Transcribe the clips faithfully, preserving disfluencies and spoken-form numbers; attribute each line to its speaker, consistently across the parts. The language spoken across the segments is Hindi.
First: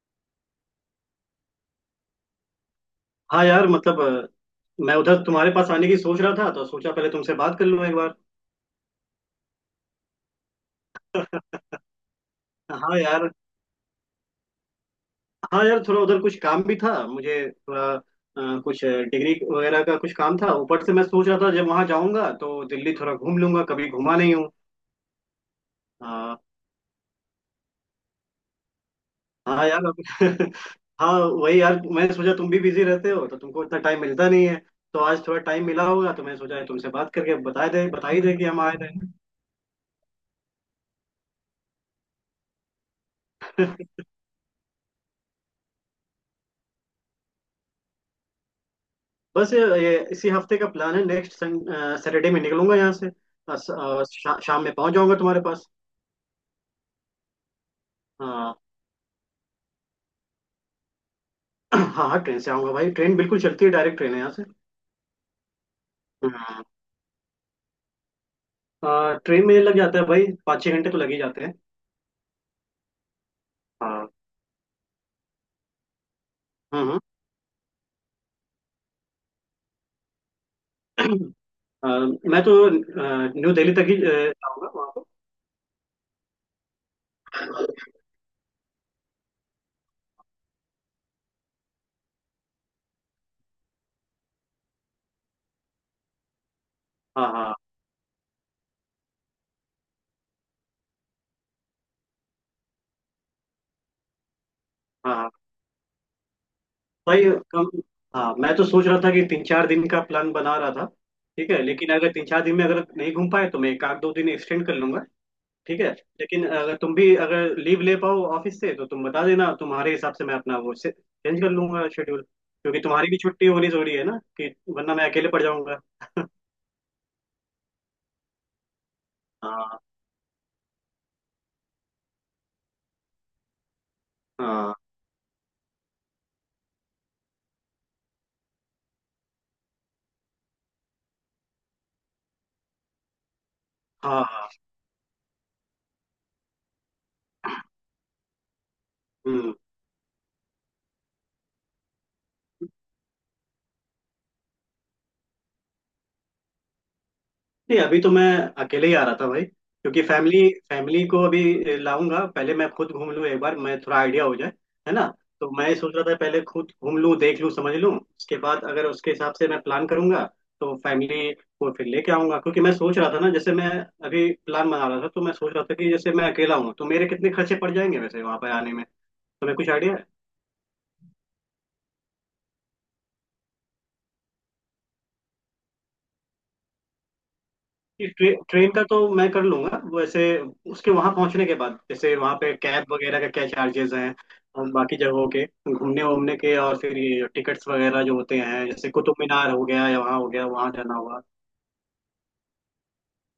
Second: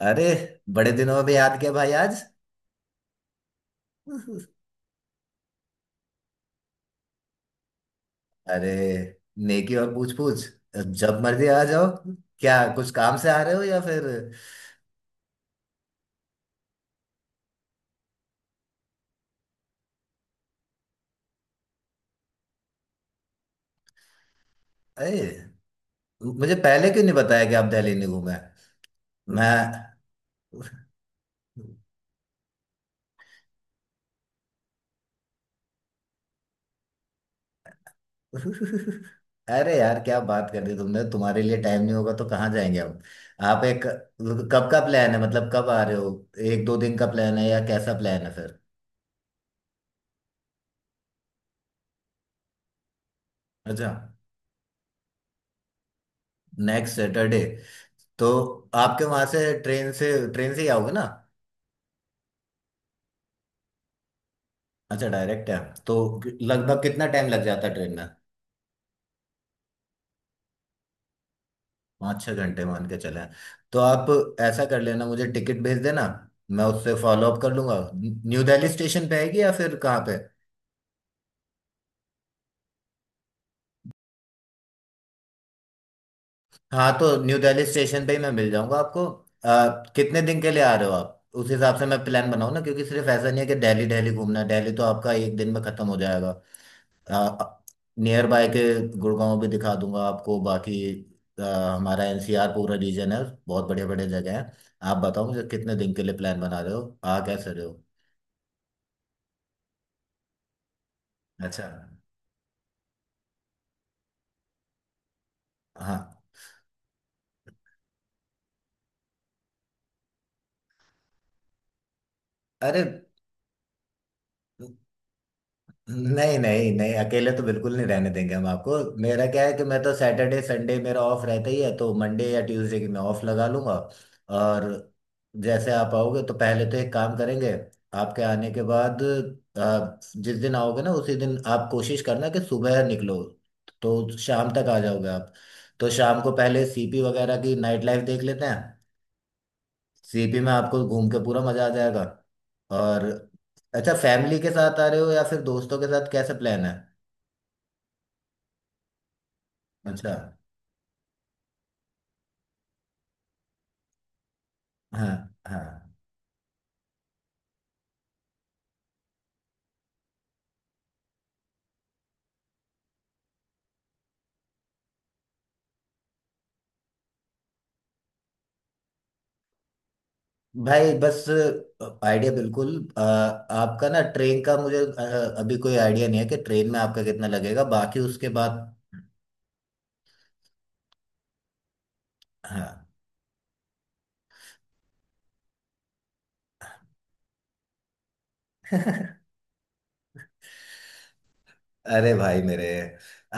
Speaker 1: अरे, बड़े दिनों में भी याद किया भाई आज।
Speaker 2: हाँ यार मतलब अ, मैं उधर तुम्हारे पास आने की सोच रहा था तो सोचा पहले तुमसे बात कर लूँ एक बार।
Speaker 1: अरे, नेकी और पूछ पूछ। जब मर्जी आ जाओ। क्या कुछ
Speaker 2: हाँ
Speaker 1: काम से
Speaker 2: यार।
Speaker 1: आ रहे हो या फिर?
Speaker 2: हाँ यार थोड़ा उधर कुछ काम भी था मुझे, थोड़ा अ, कुछ डिग्री वगैरह का कुछ काम था। ऊपर से मैं सोच रहा था जब वहाँ जाऊँगा तो दिल्ली थोड़ा घूम लूंगा, कभी घूमा नहीं हूँ।
Speaker 1: अरे,
Speaker 2: हाँ।
Speaker 1: मुझे पहले क्यों नहीं बताया कि आप दिल्ली नहीं घूमे।
Speaker 2: हाँ यार अब- हाँ। वही
Speaker 1: मैं
Speaker 2: यार, मैंने सोचा तुम भी बिजी रहते हो तो तुमको इतना टाइम मिलता नहीं है, तो आज थोड़ा टाइम मिला होगा तो मैं सोचा तुमसे बात करके बता दे, बता ही दे कि हम आए थे।
Speaker 1: अरे यार, क्या बात कर दी तुमने। तुम्हारे लिए टाइम नहीं होगा तो कहाँ जाएंगे हम। आप एक कब का प्लान है, मतलब कब आ रहे हो? एक दो दिन का प्लान है या कैसा प्लान है फिर?
Speaker 2: बस ये, ये इसी हफ्ते का प्लान है। नेक्स्ट सैटरडे में निकलूंगा यहाँ से। अ, स-
Speaker 1: अच्छा,
Speaker 2: अ, शा, शाम में पहुंच जाऊंगा तुम्हारे पास।
Speaker 1: Next Saturday. तो
Speaker 2: हाँ।
Speaker 1: आपके वहां से ट्रेन से ट्रेन से ही आओगे ना?
Speaker 2: हाँ हाँ, ट्रेन से आऊंगा भाई, ट्रेन बिल्कुल चलती है, डायरेक्ट ट्रेन है यहाँ से।
Speaker 1: अच्छा, डायरेक्ट है। तो
Speaker 2: हाँ।
Speaker 1: लगभग कितना टाइम लग जाता है ट्रेन में?
Speaker 2: अ, ट्रेन में लग जाता है भाई, पाँच छः घंटे तो लग ही जाते हैं।
Speaker 1: पाँच छः घंटे मान के चले। तो आप
Speaker 2: हाँ।
Speaker 1: ऐसा कर लेना, मुझे टिकट भेज देना। मैं उससे
Speaker 2: हम्म।
Speaker 1: फॉलो अप कर लूंगा, न्यू दिल्ली स्टेशन पे आएगी या फिर कहाँ पे?
Speaker 2: हम्म। अ, मैं तो अ, न्यू दिल्ली तक ही अ, जाऊंगा वहाँ पर।
Speaker 1: हाँ, तो न्यू दिल्ली स्टेशन पे ही मैं मिल जाऊंगा आपको। अ, कितने दिन के लिए आ रहे हो आप, उस हिसाब से मैं प्लान बनाऊँ ना। क्योंकि सिर्फ ऐसा नहीं है कि दिल्ली दिल्ली घूमना है। दिल्ली तो आपका एक दिन में खत्म हो जाएगा।
Speaker 2: हाँ हाँ।
Speaker 1: नियर बाय के गुड़गांव भी दिखा दूंगा आपको। बाकी अ, हमारा एनसीआर पूरा रीजन है, बहुत बढ़िया बढ़िया जगह है। आप
Speaker 2: हाँ
Speaker 1: बताओ
Speaker 2: हाँ।
Speaker 1: मुझे कितने दिन के लिए प्लान बना रहे हो, आ
Speaker 2: भाई
Speaker 1: कैसे रहे
Speaker 2: कम।
Speaker 1: हो?
Speaker 2: हाँ मैं तो सोच रहा था कि तीन चार दिन का प्लान बना रहा था। ठीक है,
Speaker 1: अच्छा।
Speaker 2: लेकिन अगर तीन चार दिन में अगर नहीं घूम पाए तो मैं एक आध दो दिन एक्सटेंड कर लूंगा। ठीक है,
Speaker 1: हाँ।
Speaker 2: लेकिन अगर तुम भी अगर लीव ले पाओ ऑफिस से तो तुम बता देना, तुम्हारे हिसाब से मैं अपना वो चेंज कर लूंगा शेड्यूल, क्योंकि
Speaker 1: अरे,
Speaker 2: तुम्हारी भी छुट्टी होनी जरूरी है ना, कि वरना मैं अकेले पड़ जाऊंगा।
Speaker 1: नहीं नहीं नहीं, अकेले तो बिल्कुल नहीं रहने देंगे हम आपको। मेरा क्या है कि
Speaker 2: हाँ
Speaker 1: मैं तो सैटरडे संडे मेरा ऑफ रहता ही है, तो मंडे या ट्यूसडे की मैं ऑफ लगा लूंगा। और
Speaker 2: हाँ।
Speaker 1: जैसे आप आओगे तो पहले तो एक काम करेंगे। आपके आने के बाद आप जिस दिन आओगे ना, उसी दिन आप कोशिश करना कि सुबह निकलो, तो शाम
Speaker 2: हाँ
Speaker 1: तक आ जाओगे आप। तो शाम को पहले सीपी वगैरह की नाइट लाइफ देख लेते हैं।
Speaker 2: हाँ
Speaker 1: सीपी में आपको घूम के पूरा मजा आ जाएगा। और अच्छा, फैमिली के साथ आ रहे हो या फिर दोस्तों के साथ, कैसे प्लान है?
Speaker 2: नहीं, अभी तो मैं अकेले ही आ रहा था भाई, क्योंकि
Speaker 1: अच्छा।
Speaker 2: फैमिली फैमिली को अभी लाऊंगा, पहले मैं खुद घूम लूँ एक बार, मैं थोड़ा आइडिया हो जाए। है ना।
Speaker 1: हाँ
Speaker 2: तो
Speaker 1: हाँ।
Speaker 2: मैं सोच रहा था पहले खुद घूम लूँ देख लूँ समझ लूँ, उसके बाद अगर उसके हिसाब से मैं प्लान करूंगा, तो फैमिली को फिर लेके आऊंगा। क्योंकि मैं सोच रहा था ना, जैसे मैं अभी प्लान बना रहा था तो मैं सोच रहा था कि जैसे मैं अकेला हूँ तो मेरे कितने खर्चे पड़ जाएंगे वैसे वहां पर आने में, तुम्हें कुछ आइडिया है।
Speaker 1: भाई बस, आइडिया बिल्कुल, अ, आपका ना ट्रेन का मुझे अ, अभी कोई आइडिया नहीं है कि ट्रेन में आपका कितना लगेगा, बाकी उसके
Speaker 2: ट्रे,
Speaker 1: बाद।
Speaker 2: ट्रेन का तो मैं कर लूंगा वैसे, उसके वहां पहुंचने के बाद जैसे वहां पे
Speaker 1: हाँ।
Speaker 2: कैब वगैरह का क्या चार्जेस हैं और बाकी जगहों के घूमने वूमने के, और फिर ये टिकट्स वगैरह जो होते हैं, जैसे कुतुब मीनार हो गया या वहाँ हो गया, वहां जाना होगा।
Speaker 1: अरे भाई मेरे,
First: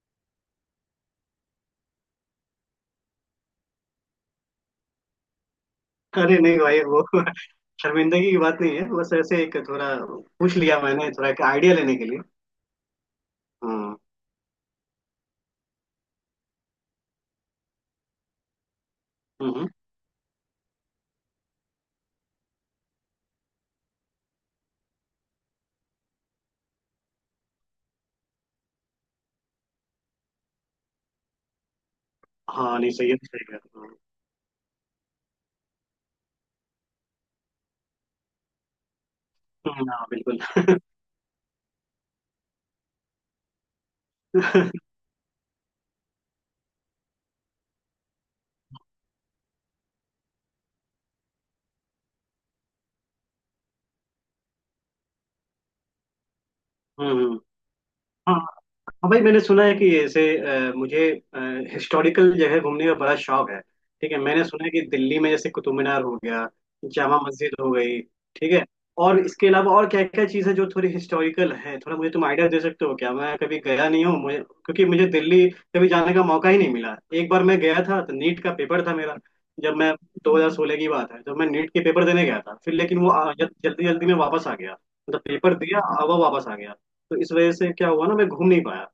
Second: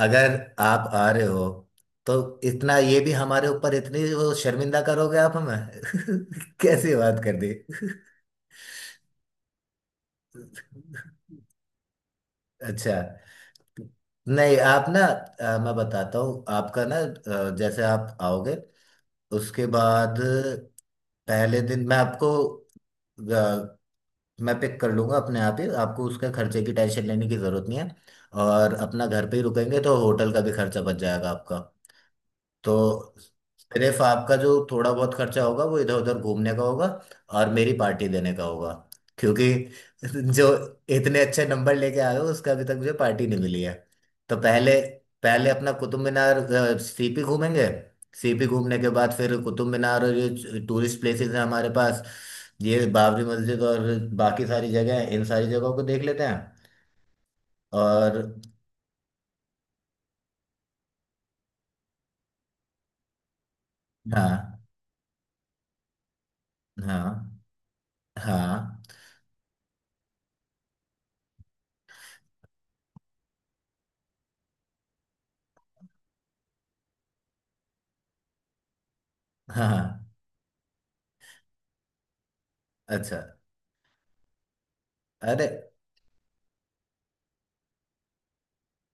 Speaker 1: अगर आप आ रहे हो तो इतना ये भी हमारे ऊपर, इतनी वो शर्मिंदा करोगे आप हमें?
Speaker 2: अरे नहीं भाई
Speaker 1: कैसी
Speaker 2: वो
Speaker 1: बात कर दी।
Speaker 2: शर्मिंदगी की बात नहीं है, बस ऐसे एक थोड़ा पूछ लिया मैंने थोड़ा एक आइडिया लेने के लिए।
Speaker 1: अच्छा,
Speaker 2: हाँ।
Speaker 1: नहीं, आप ना अ, मैं बताता हूँ आपका ना अ, जैसे आप आओगे
Speaker 2: हम्म,
Speaker 1: उसके
Speaker 2: हम्म।
Speaker 1: बाद पहले दिन मैं आपको अ, मैं पिक कर लूंगा अपने आप ही आपको। उसके खर्चे की टेंशन लेने की जरूरत नहीं है। और अपना घर पे ही रुकेंगे तो होटल का भी खर्चा बच जाएगा आपका।
Speaker 2: हाँ नहीं, सही
Speaker 1: तो
Speaker 2: है सही है।
Speaker 1: सिर्फ आपका जो थोड़ा बहुत खर्चा होगा वो इधर उधर घूमने का होगा, और मेरी पार्टी देने का होगा। क्योंकि
Speaker 2: हम्म, हाँ बिल्कुल।
Speaker 1: जो इतने अच्छे नंबर लेके आए हो उसका अभी तक मुझे पार्टी नहीं मिली है। तो पहले पहले अपना कुतुब मीनार, अ, सीपी घूमेंगे। सीपी घूमने के बाद फिर कुतुब मीनार, और ये टूरिस्ट प्लेसेस हैं हमारे पास, ये बाबरी मस्जिद और बाकी सारी जगह हैं, इन सारी जगहों को देख लेते हैं।
Speaker 2: हम्म।
Speaker 1: और
Speaker 2: हाँ हाँ भाई, मैंने सुना है कि ऐसे अ, मुझे हिस्टोरिकल जगह घूमने का बड़ा शौक है। ठीक है, मैंने
Speaker 1: हाँ
Speaker 2: सुना है कि दिल्ली में जैसे कुतुब मीनार हो गया,
Speaker 1: हाँ,
Speaker 2: जामा मस्जिद हो गई, ठीक है,
Speaker 1: हाँ
Speaker 2: और इसके अलावा और क्या क्या चीज़ है जो थोड़ी हिस्टोरिकल है, थोड़ा मुझे तुम आइडिया दे सकते हो क्या? मैं कभी गया नहीं हूँ, मुझे क्योंकि मुझे दिल्ली कभी जाने का मौका ही नहीं मिला। एक बार मैं गया था तो नीट का पेपर था मेरा,
Speaker 1: हाँ
Speaker 2: जब मैं
Speaker 1: हाँ,
Speaker 2: दो हज़ार सोलह की बात है, जब मैं नीट के पेपर देने गया था फिर, लेकिन वो
Speaker 1: अच्छा,
Speaker 2: आ- जल- जल्दी जल्दी में वापस आ गया। मतलब
Speaker 1: अरे,
Speaker 2: पेपर दिया, अब वो वापस आ गया। तो इस वजह से क्या हुआ ना, मैं घूम नहीं पाया।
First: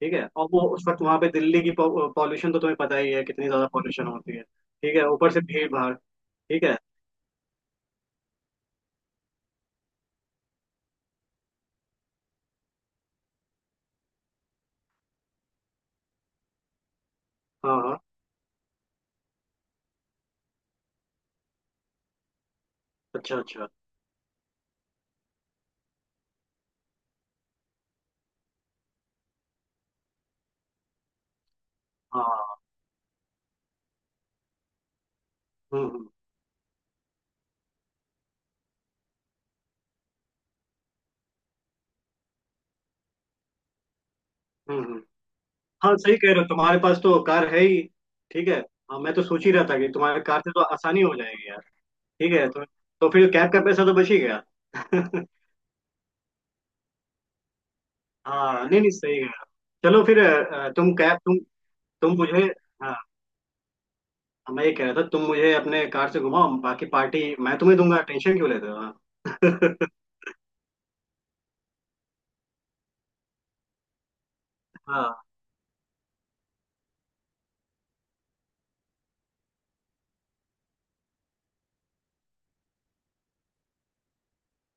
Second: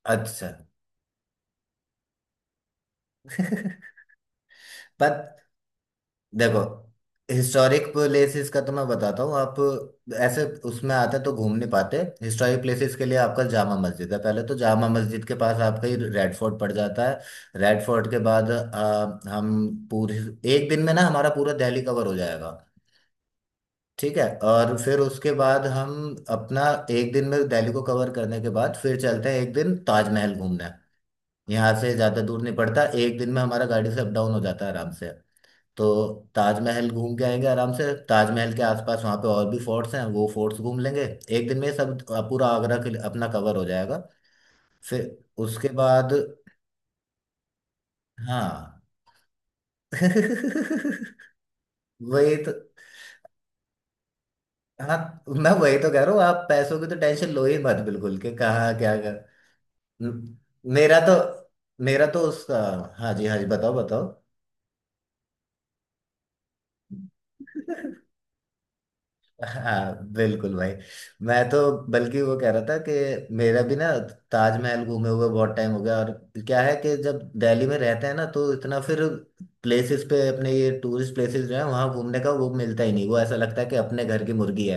Speaker 2: ठीक है,
Speaker 1: अच्छा।
Speaker 2: और वो उस वक्त वहां पे दिल्ली की पॉल्यूशन तो तुम्हें पता ही है कितनी ज्यादा पॉल्यूशन होती है, ठीक है, ऊपर
Speaker 1: पर
Speaker 2: से भीड़ भाड़।
Speaker 1: देखो,
Speaker 2: ठीक है।
Speaker 1: हिस्टोरिक प्लेसेस का तो मैं बताता हूँ आप। ऐसे उसमें आते तो घूम नहीं पाते। हिस्टोरिक प्लेसेस के लिए आपका जामा मस्जिद है, पहले तो जामा मस्जिद के पास आपका ही रेड फोर्ट पड़ जाता है।
Speaker 2: हाँ
Speaker 1: रेड
Speaker 2: हाँ।
Speaker 1: फोर्ट के बाद आ, हम पूरे एक दिन में ना, हमारा पूरा दिल्ली कवर हो जाएगा।
Speaker 2: अच्छा अच्छा।
Speaker 1: ठीक है। और फिर उसके बाद हम अपना एक दिन में दिल्ली को कवर करने के बाद फिर चलते हैं एक दिन ताजमहल घूमने। यहाँ से ज़्यादा दूर
Speaker 2: हाँ।
Speaker 1: नहीं पड़ता, एक दिन में हमारा गाड़ी से अप डाउन हो जाता है आराम से।
Speaker 2: हम्म
Speaker 1: तो
Speaker 2: हम्म।
Speaker 1: ताजमहल घूम के आएंगे आराम से। ताजमहल के आसपास वहाँ पे और भी फोर्ट्स हैं, वो फोर्ट्स घूम लेंगे। एक दिन में सब पूरा आगरा के लिए अपना कवर हो जाएगा।
Speaker 2: हम्म हम्म।
Speaker 1: फिर उसके
Speaker 2: हाँ
Speaker 1: बाद
Speaker 2: सही कह रहे हो, तुम्हारे पास तो कार है ही। ठीक है,
Speaker 1: हाँ।
Speaker 2: हाँ मैं तो सोच ही रहा था कि तुम्हारे कार से तो आसानी हो जाएगी यार। ठीक
Speaker 1: वही
Speaker 2: है।
Speaker 1: तो।
Speaker 2: तो, तो फिर कैब का पैसा तो बच ही गया।
Speaker 1: हाँ, मैं वही तो कह रहा हूँ, आप पैसों की तो टेंशन लो ही मत बिल्कुल, के
Speaker 2: हाँ,
Speaker 1: कहाँ
Speaker 2: नहीं नहीं
Speaker 1: क्या कर।
Speaker 2: सही है। चलो फिर
Speaker 1: म-
Speaker 2: अ, तुम
Speaker 1: मेरा तो
Speaker 2: कैब तुम
Speaker 1: मेरा
Speaker 2: तुम
Speaker 1: तो
Speaker 2: मुझे
Speaker 1: उसका।
Speaker 2: हाँ।
Speaker 1: हाँ जी, हाँ जी, बताओ।
Speaker 2: मैं ये कह रहा था, तुम मुझे अपने कार से घुमाओ, बाकी पार्टी मैं तुम्हें
Speaker 1: बताओ।
Speaker 2: दूंगा, टेंशन क्यों लेते हो। हाँ।
Speaker 1: हाँ बिल्कुल भाई, मैं तो बल्कि वो कह रहा था कि मेरा भी ना ताजमहल घूमे
Speaker 2: हाँ।
Speaker 1: हुए बहुत टाइम हो गया। और क्या है कि जब दिल्ली में रहते हैं ना, तो इतना फिर प्लेसेस पे अपने, ये टूरिस्ट प्लेसेस जो है वहाँ घूमने का वो मिलता ही नहीं। वो ऐसा लगता है कि अपने घर की मुर्गी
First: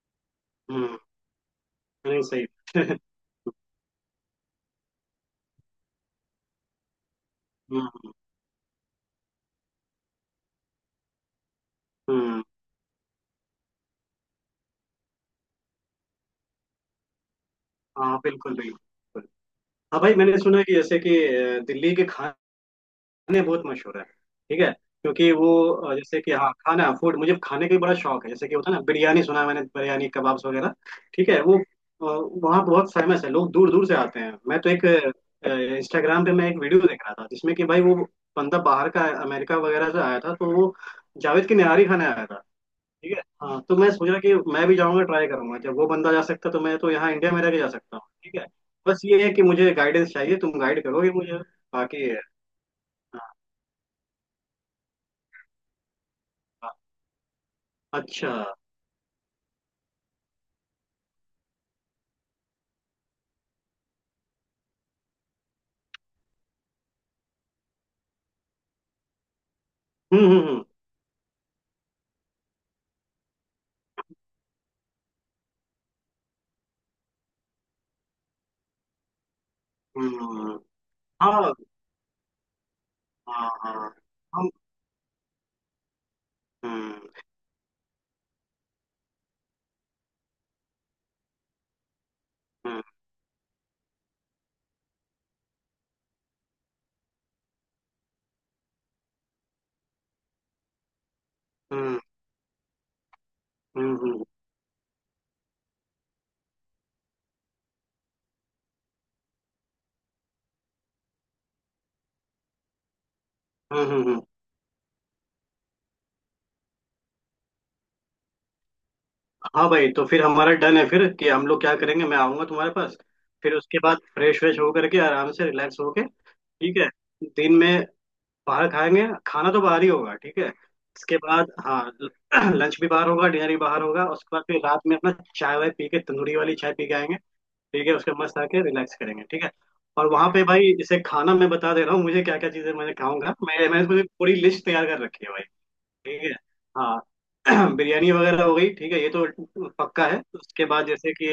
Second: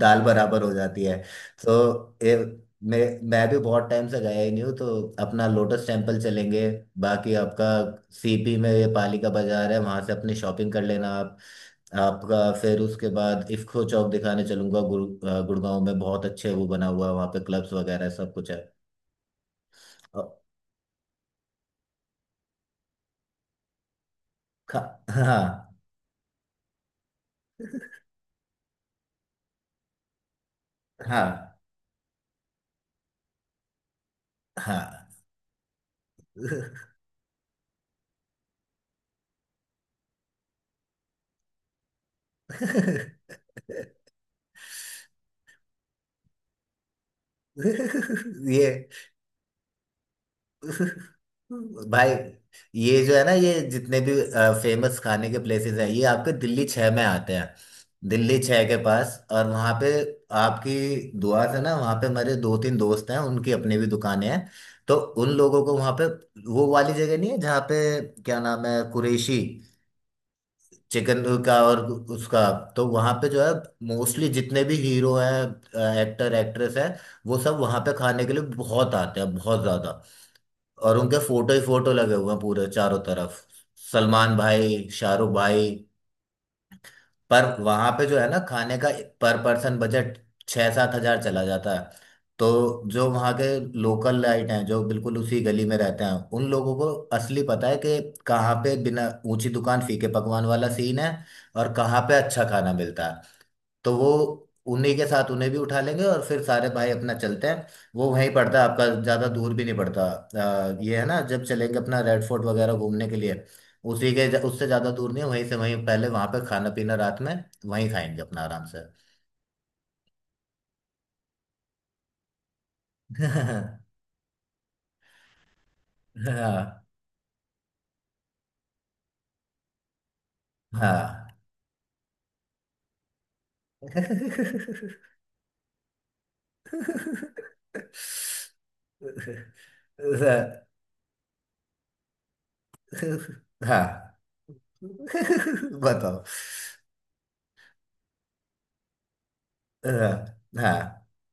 Speaker 1: दाल बराबर हो
Speaker 2: हम्म।
Speaker 1: जाती है। तो
Speaker 2: नहीं
Speaker 1: ये
Speaker 2: सही।
Speaker 1: मैं मैं भी बहुत टाइम से गया ही नहीं हूँ। तो अपना लोटस टेम्पल चलेंगे। बाकी आपका
Speaker 2: हम्म
Speaker 1: सीपी में ये पालिका बाजार है, वहां से अपनी शॉपिंग कर लेना आप।
Speaker 2: हम्म।
Speaker 1: आपका फिर उसके बाद इफ्को चौक दिखाने चलूंगा। गुड़ अ, गुड़गांव में बहुत अच्छे वो बना हुआ है, वहाँ पे क्लब्स वगैरह
Speaker 2: हाँ
Speaker 1: सब कुछ
Speaker 2: बिल्कुल
Speaker 1: है।
Speaker 2: बिल्कुल। हाँ भाई मैंने
Speaker 1: और
Speaker 2: सुना कि जैसे कि अ, दिल्ली के खाने, खाने बहुत मशहूर है। ठीक है,
Speaker 1: खा
Speaker 2: क्योंकि
Speaker 1: हाँ
Speaker 2: वो अ, जैसे कि, हाँ, खाना फूड मुझे खाने का भी बड़ा शौक है, जैसे कि होता है ना बिरयानी, सुना है मैंने, बिरयानी कबाब्स वगैरह। ठीक है,
Speaker 1: हाँ
Speaker 2: वो अ, वहाँ बहुत फेमस है, लोग दूर दूर से आते हैं। मैं तो एक
Speaker 1: हाँ।
Speaker 2: इंस्टाग्राम पे मैं एक वीडियो देख रहा था, जिसमें कि भाई वो बंदा बाहर का, अमेरिका वगैरह से आया था, तो वो जावेद की निहारी खाने आया था। ठीक है, हाँ तो मैं सोच रहा कि मैं भी जाऊँगा, ट्राई करूंगा, जब वो बंदा जा सकता तो मैं तो यहाँ इंडिया में रह के जा सकता हूँ। ठीक है,
Speaker 1: ये।
Speaker 2: बस ये है कि मुझे गाइडेंस चाहिए, तुम गाइड करोगे मुझे बाकी।
Speaker 1: भाई, ये जो है ना, ये जितने भी फेमस खाने के प्लेसेस हैं, ये आपके दिल्ली
Speaker 2: हाँ।
Speaker 1: छह में आते हैं।
Speaker 2: अच्छा।
Speaker 1: दिल्ली छह के पास। और वहाँ पे आपकी दुआ से ना वहाँ पे मेरे दो तीन दोस्त हैं, उनकी अपनी भी दुकानें हैं। तो उन लोगों को वहाँ पे, वो वाली जगह नहीं है जहाँ पे, क्या नाम है, कुरैशी
Speaker 2: हम्म हम्म।
Speaker 1: चिकन का और उसका। तो वहाँ पे जो है, मोस्टली जितने भी हीरो हैं, एक्टर एक्ट्रेस हैं, वो सब वहाँ पे खाने के लिए बहुत आते हैं, बहुत ज़्यादा।
Speaker 2: हम्म, हम्म,
Speaker 1: और उनके
Speaker 2: हाँ
Speaker 1: फोटो ही फोटो लगे हुए हैं पूरे चारों तरफ,
Speaker 2: हाँ। हाँ।
Speaker 1: सलमान
Speaker 2: हम।
Speaker 1: भाई, शाहरुख भाई।
Speaker 2: हम्म
Speaker 1: पर वहां पे जो है ना खाने का पर पर्सन बजट, छः सात हजार चला जाता है। तो
Speaker 2: हम्म
Speaker 1: जो वहाँ के लोकल लाइट हैं, जो बिल्कुल उसी गली में रहते हैं, उन लोगों को असली पता है कि कहाँ पे बिना ऊंची दुकान फीके पकवान वाला सीन है, और
Speaker 2: हम्म
Speaker 1: कहाँ पे अच्छा खाना मिलता है। तो
Speaker 2: हम्म।
Speaker 1: वो
Speaker 2: हम्म,
Speaker 1: उन्हीं के साथ, उन्हें भी उठा लेंगे, और फिर सारे भाई अपना चलते हैं। वो वहीं पड़ता है आपका, ज़्यादा दूर भी नहीं पड़ता। अ, ये है ना, जब चलेंगे अपना रेड फोर्ट वगैरह घूमने के लिए
Speaker 2: हम्म, हम्म,
Speaker 1: उसी
Speaker 2: हम्म।
Speaker 1: के, उससे ज़्यादा दूर नहीं है, वहीं से वहीं पहले वहाँ पे खाना पीना, रात में वहीं खाएंगे अपना आराम से।
Speaker 2: हाँ भाई तो फिर हमारा डन है फिर कि हम लोग क्या करेंगे, मैं आऊंगा तुम्हारे पास, फिर उसके बाद फ्रेश व्रेश होकर के आराम से रिलैक्स होके, ठीक
Speaker 1: हाँ
Speaker 2: है। दिन में बाहर खाएंगे, खाना तो बाहर ही होगा, ठीक है। उसके
Speaker 1: हाँ।
Speaker 2: बाद, हाँ, लंच भी बाहर होगा, डिनर भी बाहर होगा, उसके बाद फिर रात में अपना चाय वाय पी के, तंदूरी वाली चाय पी के आएंगे। ठीक है, उसके मस्त आके रिलैक्स करेंगे, ठीक है। और वहां पे भाई इसे खाना मैं बता दे रहा हूँ मुझे क्या क्या चीजें मैं खाऊंगा, मैं मैंने पूरी
Speaker 1: हाँ।
Speaker 2: पूरी लिस्ट तैयार कर रखी है भाई। ठीक
Speaker 1: बताओ।
Speaker 2: है। हाँ बिरयानी वगैरह हो गई, ठीक है, ये तो पक्का है।
Speaker 1: हाँ
Speaker 2: उसके बाद
Speaker 1: हाँ,
Speaker 2: जैसे कि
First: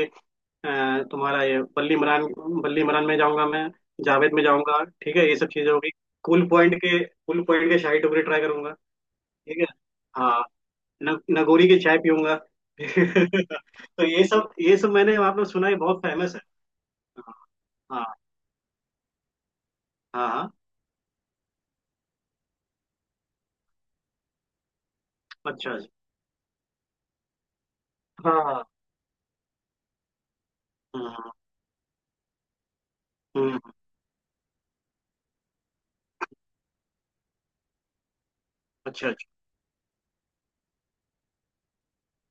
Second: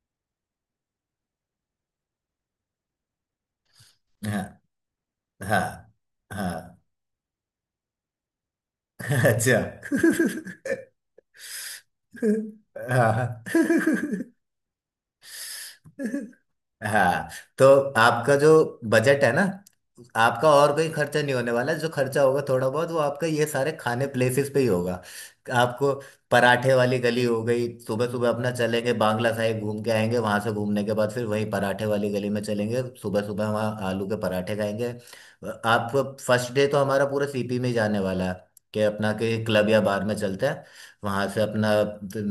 Speaker 2: अ, तुम्हारा ये बल्ली मरान, बल्ली मरान में जाऊंगा मैं, जावेद में
Speaker 1: हाँ
Speaker 2: जाऊंगा, ठीक है, ये सब चीजें हो गई।
Speaker 1: हाँ
Speaker 2: कूल पॉइंट
Speaker 1: हाँ।
Speaker 2: के, कूल पॉइंट के शाही टुकड़े ट्राई करूंगा, ठीक
Speaker 1: अच्छा।
Speaker 2: है। हाँ। न, नगोरी की चाय पीऊंगा।
Speaker 1: हाँ।
Speaker 2: तो ये सब, ये सब मैंने आपने सुना है, बहुत फेमस है।
Speaker 1: हाँ,
Speaker 2: हाँ।
Speaker 1: तो
Speaker 2: हाँ।
Speaker 1: आपका जो बजट है ना
Speaker 2: हाँ
Speaker 1: आपका,
Speaker 2: हाँ।
Speaker 1: और कोई खर्चा नहीं होने वाला है। जो खर्चा होगा थोड़ा बहुत वो आपका ये सारे खाने प्लेसेस पे ही होगा
Speaker 2: अच्छा जी।
Speaker 1: आपको। पराठे वाली गली हो गई, सुबह सुबह
Speaker 2: हाँ
Speaker 1: अपना
Speaker 2: हाँ।
Speaker 1: चलेंगे बांग्ला साहिब घूम के आएंगे, वहां से घूमने के बाद फिर
Speaker 2: हम्म,
Speaker 1: वहीं पराठे वाली गली में चलेंगे सुबह सुबह,
Speaker 2: हम्म,
Speaker 1: वहाँ आलू के पराठे खाएंगे आप। फर्स्ट डे तो हमारा पूरा सीपी में ही जाने वाला है, कि
Speaker 2: अच्छा
Speaker 1: अपना
Speaker 2: अच्छा।
Speaker 1: के क्लब या बार में चलते हैं। वहां से अपना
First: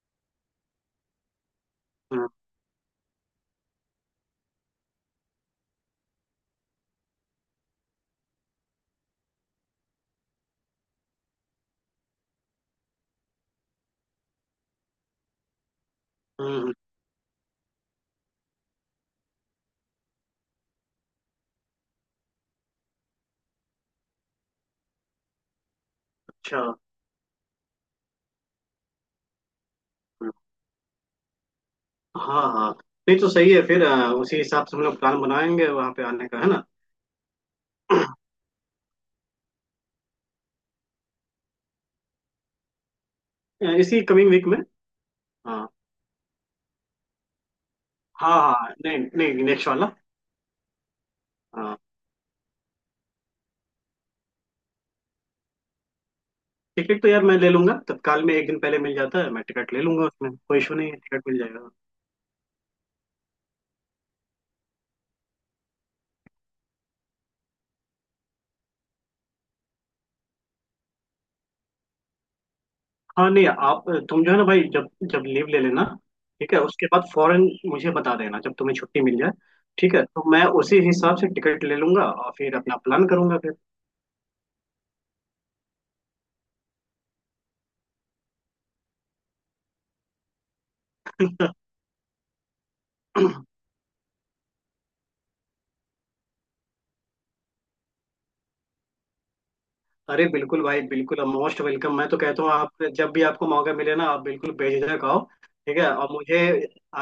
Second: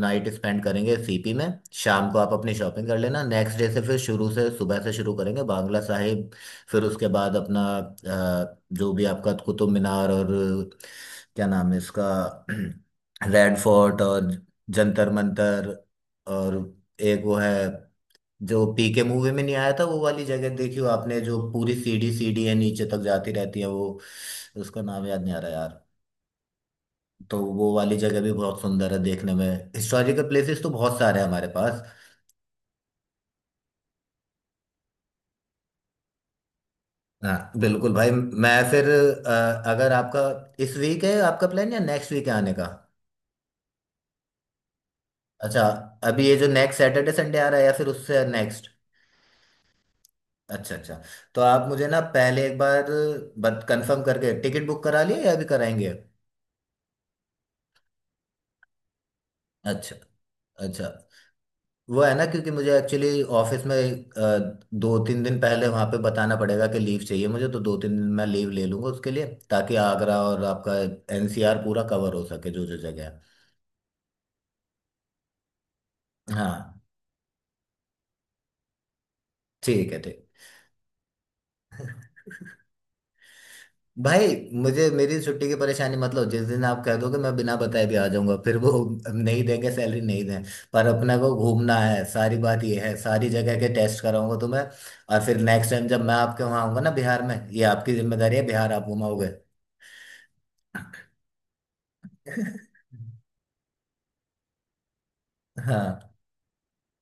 Speaker 1: नाइट स्पेंड करेंगे सीपी में। शाम को
Speaker 2: हम्म
Speaker 1: आप अपनी शॉपिंग कर लेना। नेक्स्ट डे से फिर शुरू से, सुबह से शुरू करेंगे बांग्ला साहिब। फिर उसके बाद अपना अ, जो भी आपका कुतुब मीनार, और क्या नाम है इसका, रेड फोर्ट, और जंतर मंतर, और
Speaker 2: हम्म,
Speaker 1: एक वो है जो पीके मूवी में नहीं आया था वो वाली जगह, देखी हो आपने जो पूरी सीढ़ी सीढ़ी है नीचे तक जाती रहती है वो, उसका नाम याद नहीं आ रहा यार।
Speaker 2: अच्छा।
Speaker 1: तो वो वाली जगह भी बहुत सुंदर है देखने में। हिस्टोरिकल
Speaker 2: हम्म,
Speaker 1: प्लेसेस तो बहुत सारे हैं हमारे पास।
Speaker 2: हाँ हाँ। नहीं तो सही है, फिर अ, उसी हिसाब से हम लोग प्लान बनाएंगे वहाँ पे आने का, है ना।
Speaker 1: हाँ बिल्कुल भाई। मैं फिर अ, अगर आपका इस वीक है आपका प्लान, या नेक्स्ट वीक है आने का?
Speaker 2: अ, इसी कमिंग वीक में।
Speaker 1: अच्छा,
Speaker 2: हाँ।
Speaker 1: अभी ये जो नेक्स्ट सैटरडे संडे आ रहा है, या फिर उससे
Speaker 2: हाँ
Speaker 1: नेक्स्ट?
Speaker 2: हाँ, नहीं नहीं, नेक्स्ट वाला।
Speaker 1: अच्छा, अच्छा। तो आप
Speaker 2: हाँ।
Speaker 1: मुझे ना पहले एक बार बत कंफर्म करके, टिकट बुक करा लिए या अभी कराएंगे?
Speaker 2: टिकट तो यार मैं ले लूंगा, तत्काल में एक दिन पहले मिल जाता है, मैं टिकट ले
Speaker 1: अच्छा,
Speaker 2: लूंगा, उसमें कोई इशू
Speaker 1: अच्छा।
Speaker 2: नहीं है, टिकट मिल जाएगा।
Speaker 1: वो है ना क्योंकि मुझे एक्चुअली ऑफिस में अ, दो तीन दिन पहले वहां पे बताना पड़ेगा कि लीव चाहिए मुझे, तो दो तीन दिन मैं लीव ले लूंगा उसके लिए, ताकि आगरा और आपका एनसीआर पूरा कवर हो सके जो जो जगह है।
Speaker 2: हाँ नहीं आप, तुम जो है ना भाई, जब जब लीव ले लेना, ठीक है,
Speaker 1: हाँ,
Speaker 2: उसके बाद फौरन मुझे बता देना जब तुम्हें छुट्टी मिल जाए।
Speaker 1: ठीक
Speaker 2: ठीक
Speaker 1: है।
Speaker 2: है,
Speaker 1: ठीक
Speaker 2: तो मैं उसी हिसाब से टिकट ले लूंगा और फिर अपना प्लान करूंगा
Speaker 1: भाई, मुझे मेरी छुट्टी की परेशानी मत लो, जिस दिन आप कह दोगे मैं बिना बताए भी आ जाऊंगा। फिर वो नहीं देंगे सैलरी, नहीं दें, पर अपने को
Speaker 2: फिर।
Speaker 1: घूमना है, सारी बात ये है। सारी जगह के टेस्ट कराऊंगा तुम्हें। और फिर नेक्स्ट टाइम जब मैं आपके वहां आऊंगा ना बिहार में, ये आपकी जिम्मेदारी है, बिहार आप घुमाओगे।
Speaker 2: अरे बिल्कुल भाई बिल्कुल, मोस्ट वेलकम, मैं तो कहता हूँ आप जब भी आपको मौका मिले ना, आप बिल्कुल बेझिझक आओ। ठीक है,
Speaker 1: हाँ।
Speaker 2: और मुझे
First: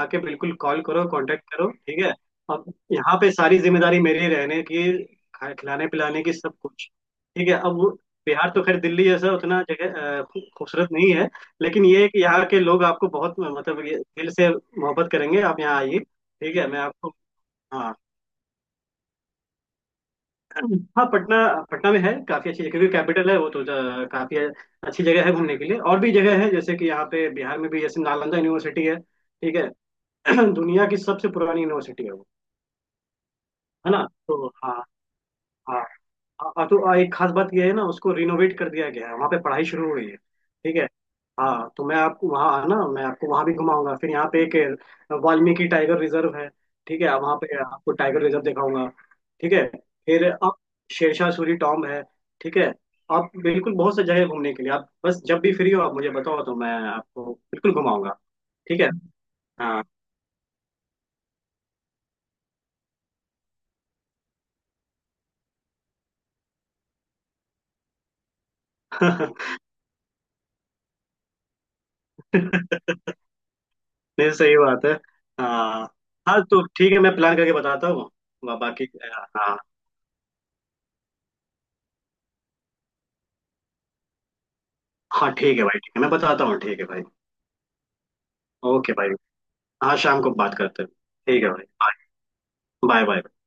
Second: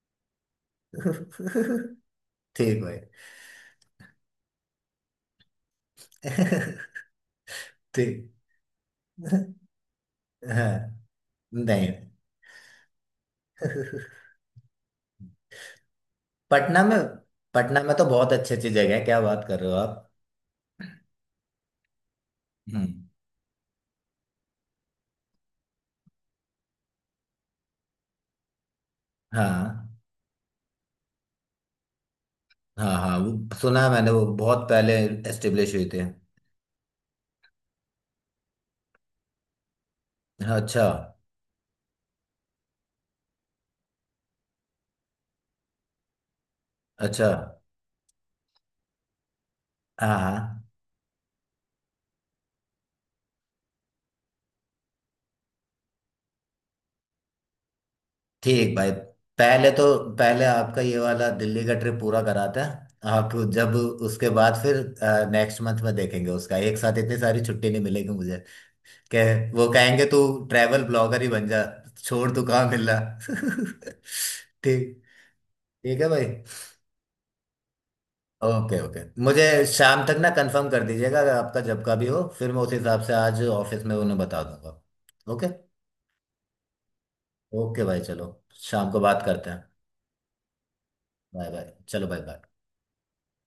Speaker 2: आके बिल्कुल कॉल करो, कांटेक्ट करो, ठीक है। अब
Speaker 1: ठीक भाई।
Speaker 2: यहाँ पे सारी जिम्मेदारी मेरी रहने की, खा- खिलाने पिलाने की, सब कुछ, ठीक है, अब वो-
Speaker 1: ठीक।
Speaker 2: बिहार तो खैर दिल्ली जैसा उतना जगह अ, खू- खूबसूरत
Speaker 1: हाँ
Speaker 2: नहीं है, लेकिन
Speaker 1: नहीं,
Speaker 2: ये है कि यहाँ के लोग आपको बहुत मतलब ये दिल से मोहब्बत करेंगे, आप यहाँ आइए, ठीक है, मैं
Speaker 1: पटना में
Speaker 2: आपको।
Speaker 1: पटना
Speaker 2: हाँ।
Speaker 1: में तो बहुत अच्छी अच्छी जगह है, क्या बात कर रहे हो आप।
Speaker 2: हाँ पटना, पटना में है काफी अच्छी, क्योंकि
Speaker 1: हम्म।
Speaker 2: कैपिटल है वो तो, ज- काफी अच्छी जगह है घूमने के लिए, और भी जगह है जैसे कि यहाँ पे बिहार में भी, जैसे नालंदा यूनिवर्सिटी है, ठीक है।
Speaker 1: हाँ
Speaker 2: दुनिया की सबसे पुरानी यूनिवर्सिटी है वो,
Speaker 1: हाँ, हाँ वो सुना है
Speaker 2: है ना।
Speaker 1: मैंने, वो
Speaker 2: तो
Speaker 1: बहुत
Speaker 2: हाँ।
Speaker 1: पहले एस्टेब्लिश
Speaker 2: हाँ
Speaker 1: हुए थे।
Speaker 2: हाँ और तो एक खास बात यह है ना, उसको रिनोवेट कर दिया गया है, वहाँ पे पढ़ाई शुरू हुई है, ठीक है।
Speaker 1: अच्छा,
Speaker 2: हाँ तो मैं आपको वहाँ आना, मैं आपको वहाँ भी घुमाऊंगा, फिर यहाँ पे एक वाल्मीकि टाइगर रिजर्व है, ठीक है,
Speaker 1: अच्छा।
Speaker 2: वहाँ पे आपको टाइगर रिजर्व दिखाऊंगा, ठीक है।
Speaker 1: हाँ
Speaker 2: फिर आप,
Speaker 1: हाँ।
Speaker 2: शेरशाह सूरी टॉम है, ठीक है, आप बिल्कुल, बहुत से जगह है घूमने के लिए, आप बस जब भी फ्री हो आप मुझे बताओ तो मैं आपको बिल्कुल घुमाऊंगा,
Speaker 1: ठीक
Speaker 2: ठीक है।
Speaker 1: भाई। पहले
Speaker 2: हाँ।
Speaker 1: तो पहले आपका ये वाला दिल्ली का ट्रिप पूरा कराते हैं आप जब, उसके बाद फिर नेक्स्ट मंथ में देखेंगे उसका, एक साथ इतनी सारी छुट्टी नहीं मिलेगी मुझे। कह वो कहेंगे तू ट्रैवल ब्लॉगर ही बन जा, छोड़ तू, कहाँ मिल रहा।
Speaker 2: नहीं सही बात है।
Speaker 1: ठीक
Speaker 2: हाँ।
Speaker 1: ठीक है भाई।
Speaker 2: हाँ तो ठीक है, मैं प्लान करके बताता हूँ बा-
Speaker 1: ओके,
Speaker 2: बाकी।
Speaker 1: ओके, मुझे
Speaker 2: हाँ।
Speaker 1: शाम तक ना कंफर्म कर दीजिएगा, अगर आपका जब का भी हो, फिर मैं उस हिसाब से आज ऑफिस में उन्हें बता दूंगा।
Speaker 2: हाँ
Speaker 1: ओके।
Speaker 2: ठीक है भाई, ठीक है मैं बताता हूँ, ठीक है भाई।
Speaker 1: ओके भाई, चलो, शाम
Speaker 2: ओके
Speaker 1: को
Speaker 2: भाई।
Speaker 1: बात करते हैं।
Speaker 2: हाँ शाम को बात करते हैं, ठीक
Speaker 1: बाय
Speaker 2: है भाई,
Speaker 1: बाय, चलो, bye bye.
Speaker 2: Bye. Bye bye.